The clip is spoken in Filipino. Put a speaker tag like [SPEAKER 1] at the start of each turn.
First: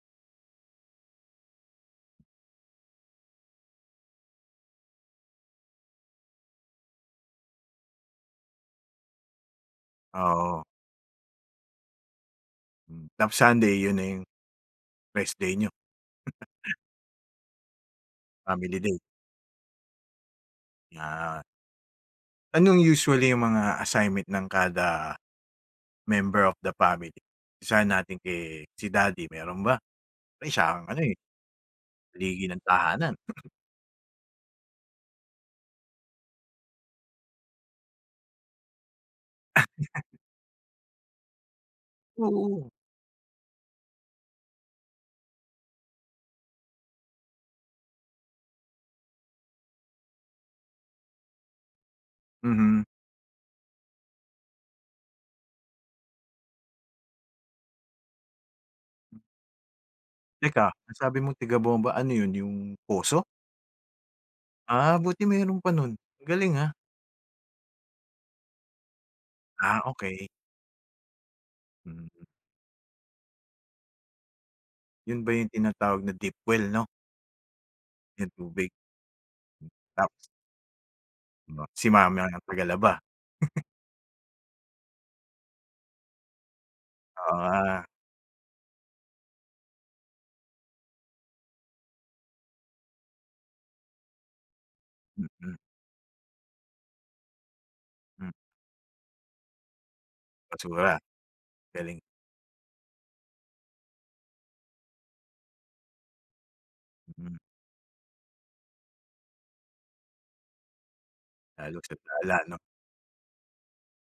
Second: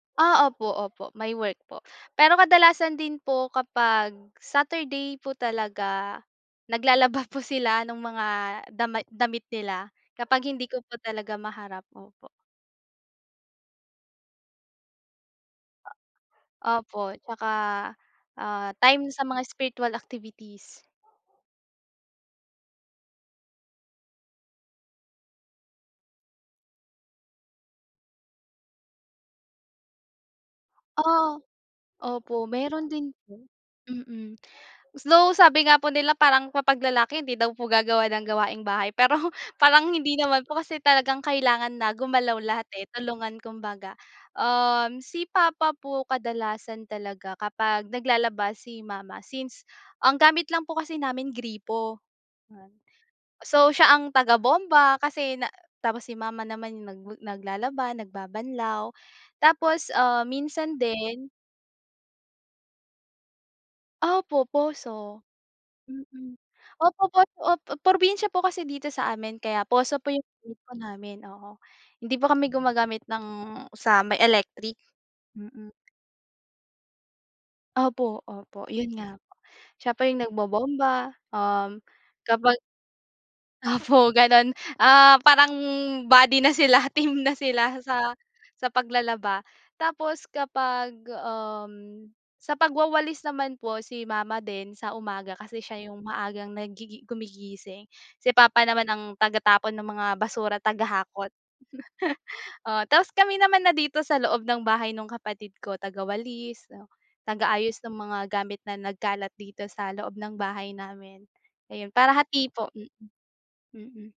[SPEAKER 1] Ah, opo, opo, may work po. Pero kadalasan din po kapag Saturday po talaga, naglalaba po sila no'ng mga dama damit nila, kapag
[SPEAKER 2] Oo.
[SPEAKER 1] hindi ko po talaga maharap. Opo.
[SPEAKER 2] Hmm. Tapos Sunday, 'yon na 'yong rest day niyo?
[SPEAKER 1] A Opo, tsaka, ah,
[SPEAKER 2] Family day.
[SPEAKER 1] time sa mga spiritual activities.
[SPEAKER 2] Yeah. Anong usually 'yong mga assignment ng kada, member of the family? Umpisahan natin kay si daddy meron ba? Eh, siya ang ano, eh,
[SPEAKER 1] Oo. Opo,
[SPEAKER 2] haligi ng
[SPEAKER 1] meron din
[SPEAKER 2] tahanan.
[SPEAKER 1] po. Mm. Though, sabi nga po nila parang kapag lalaki hindi daw po gagawa ng gawaing-bahay, pero
[SPEAKER 2] Ah,
[SPEAKER 1] parang
[SPEAKER 2] 'yan.
[SPEAKER 1] hindi naman po kasi talagang kailangan na gumalaw lahat,
[SPEAKER 2] Oo.
[SPEAKER 1] eh, tulungan kumbaga. Um, si papa po, kadalasan talaga kapag naglalaba si mama, since ang gamit lang po kasi namin gripo, yon
[SPEAKER 2] Mm.
[SPEAKER 1] So, siya ang tagabomba kasi na tapos si mama naman 'yong nag naglalaba, nagbabanlaw. Tapos, ah,
[SPEAKER 2] Teka,
[SPEAKER 1] minsan
[SPEAKER 2] ang sabi
[SPEAKER 1] din
[SPEAKER 2] mo tiga-bomba, ano 'yon 'yong poso?
[SPEAKER 1] Opo, poso.
[SPEAKER 2] Ah, buti meron pa no'n. Ang
[SPEAKER 1] Mm.
[SPEAKER 2] galing, ah.
[SPEAKER 1] Opo, pot op probinsya po kasi dito sa amin kaya
[SPEAKER 2] Ah,
[SPEAKER 1] poso po 'yong
[SPEAKER 2] okey.
[SPEAKER 1] gripo namin, oo. Hindi
[SPEAKER 2] Mm.
[SPEAKER 1] po kami gumagamit ng sa may electric.
[SPEAKER 2] 'Yon ba 'yong
[SPEAKER 1] Mm.
[SPEAKER 2] tinatawag na deep well, 'no?
[SPEAKER 1] Opo,
[SPEAKER 2] 'Yong
[SPEAKER 1] opo,
[SPEAKER 2] tubig?
[SPEAKER 1] 'yon nga po. Siya po
[SPEAKER 2] Hmm. Tapos?
[SPEAKER 1] 'yong nagbobomba,
[SPEAKER 2] Ma
[SPEAKER 1] um,
[SPEAKER 2] si mama ang
[SPEAKER 1] kapag
[SPEAKER 2] tagalaba?
[SPEAKER 1] Opo, gano'n. Ah, parang buddy na sila, team
[SPEAKER 2] O,
[SPEAKER 1] na sila
[SPEAKER 2] ah.
[SPEAKER 1] sa sa paglalaba. Tapos kapag, um, sa pagwawalis naman po si mama din sa umaga
[SPEAKER 2] Mm.
[SPEAKER 1] kasi siya 'yong maagang nagigi gumigising,
[SPEAKER 2] Hmm.
[SPEAKER 1] si papa naman ang taga-tapon ng mga basura,
[SPEAKER 2] Basura?
[SPEAKER 1] taga-hakot.
[SPEAKER 2] Galing.
[SPEAKER 1] Oo, tas kami naman na dito sa loob ng bahay no'ng kapatid ko taga-walis, 'no,
[SPEAKER 2] Mm.
[SPEAKER 1] taga-ayos ng mga gamit na nagkalat dito sa loob ng bahay namin.
[SPEAKER 2] Lalo
[SPEAKER 1] Ayun
[SPEAKER 2] sa
[SPEAKER 1] para
[SPEAKER 2] sala,
[SPEAKER 1] hati
[SPEAKER 2] 'no.
[SPEAKER 1] po, mm. Mm.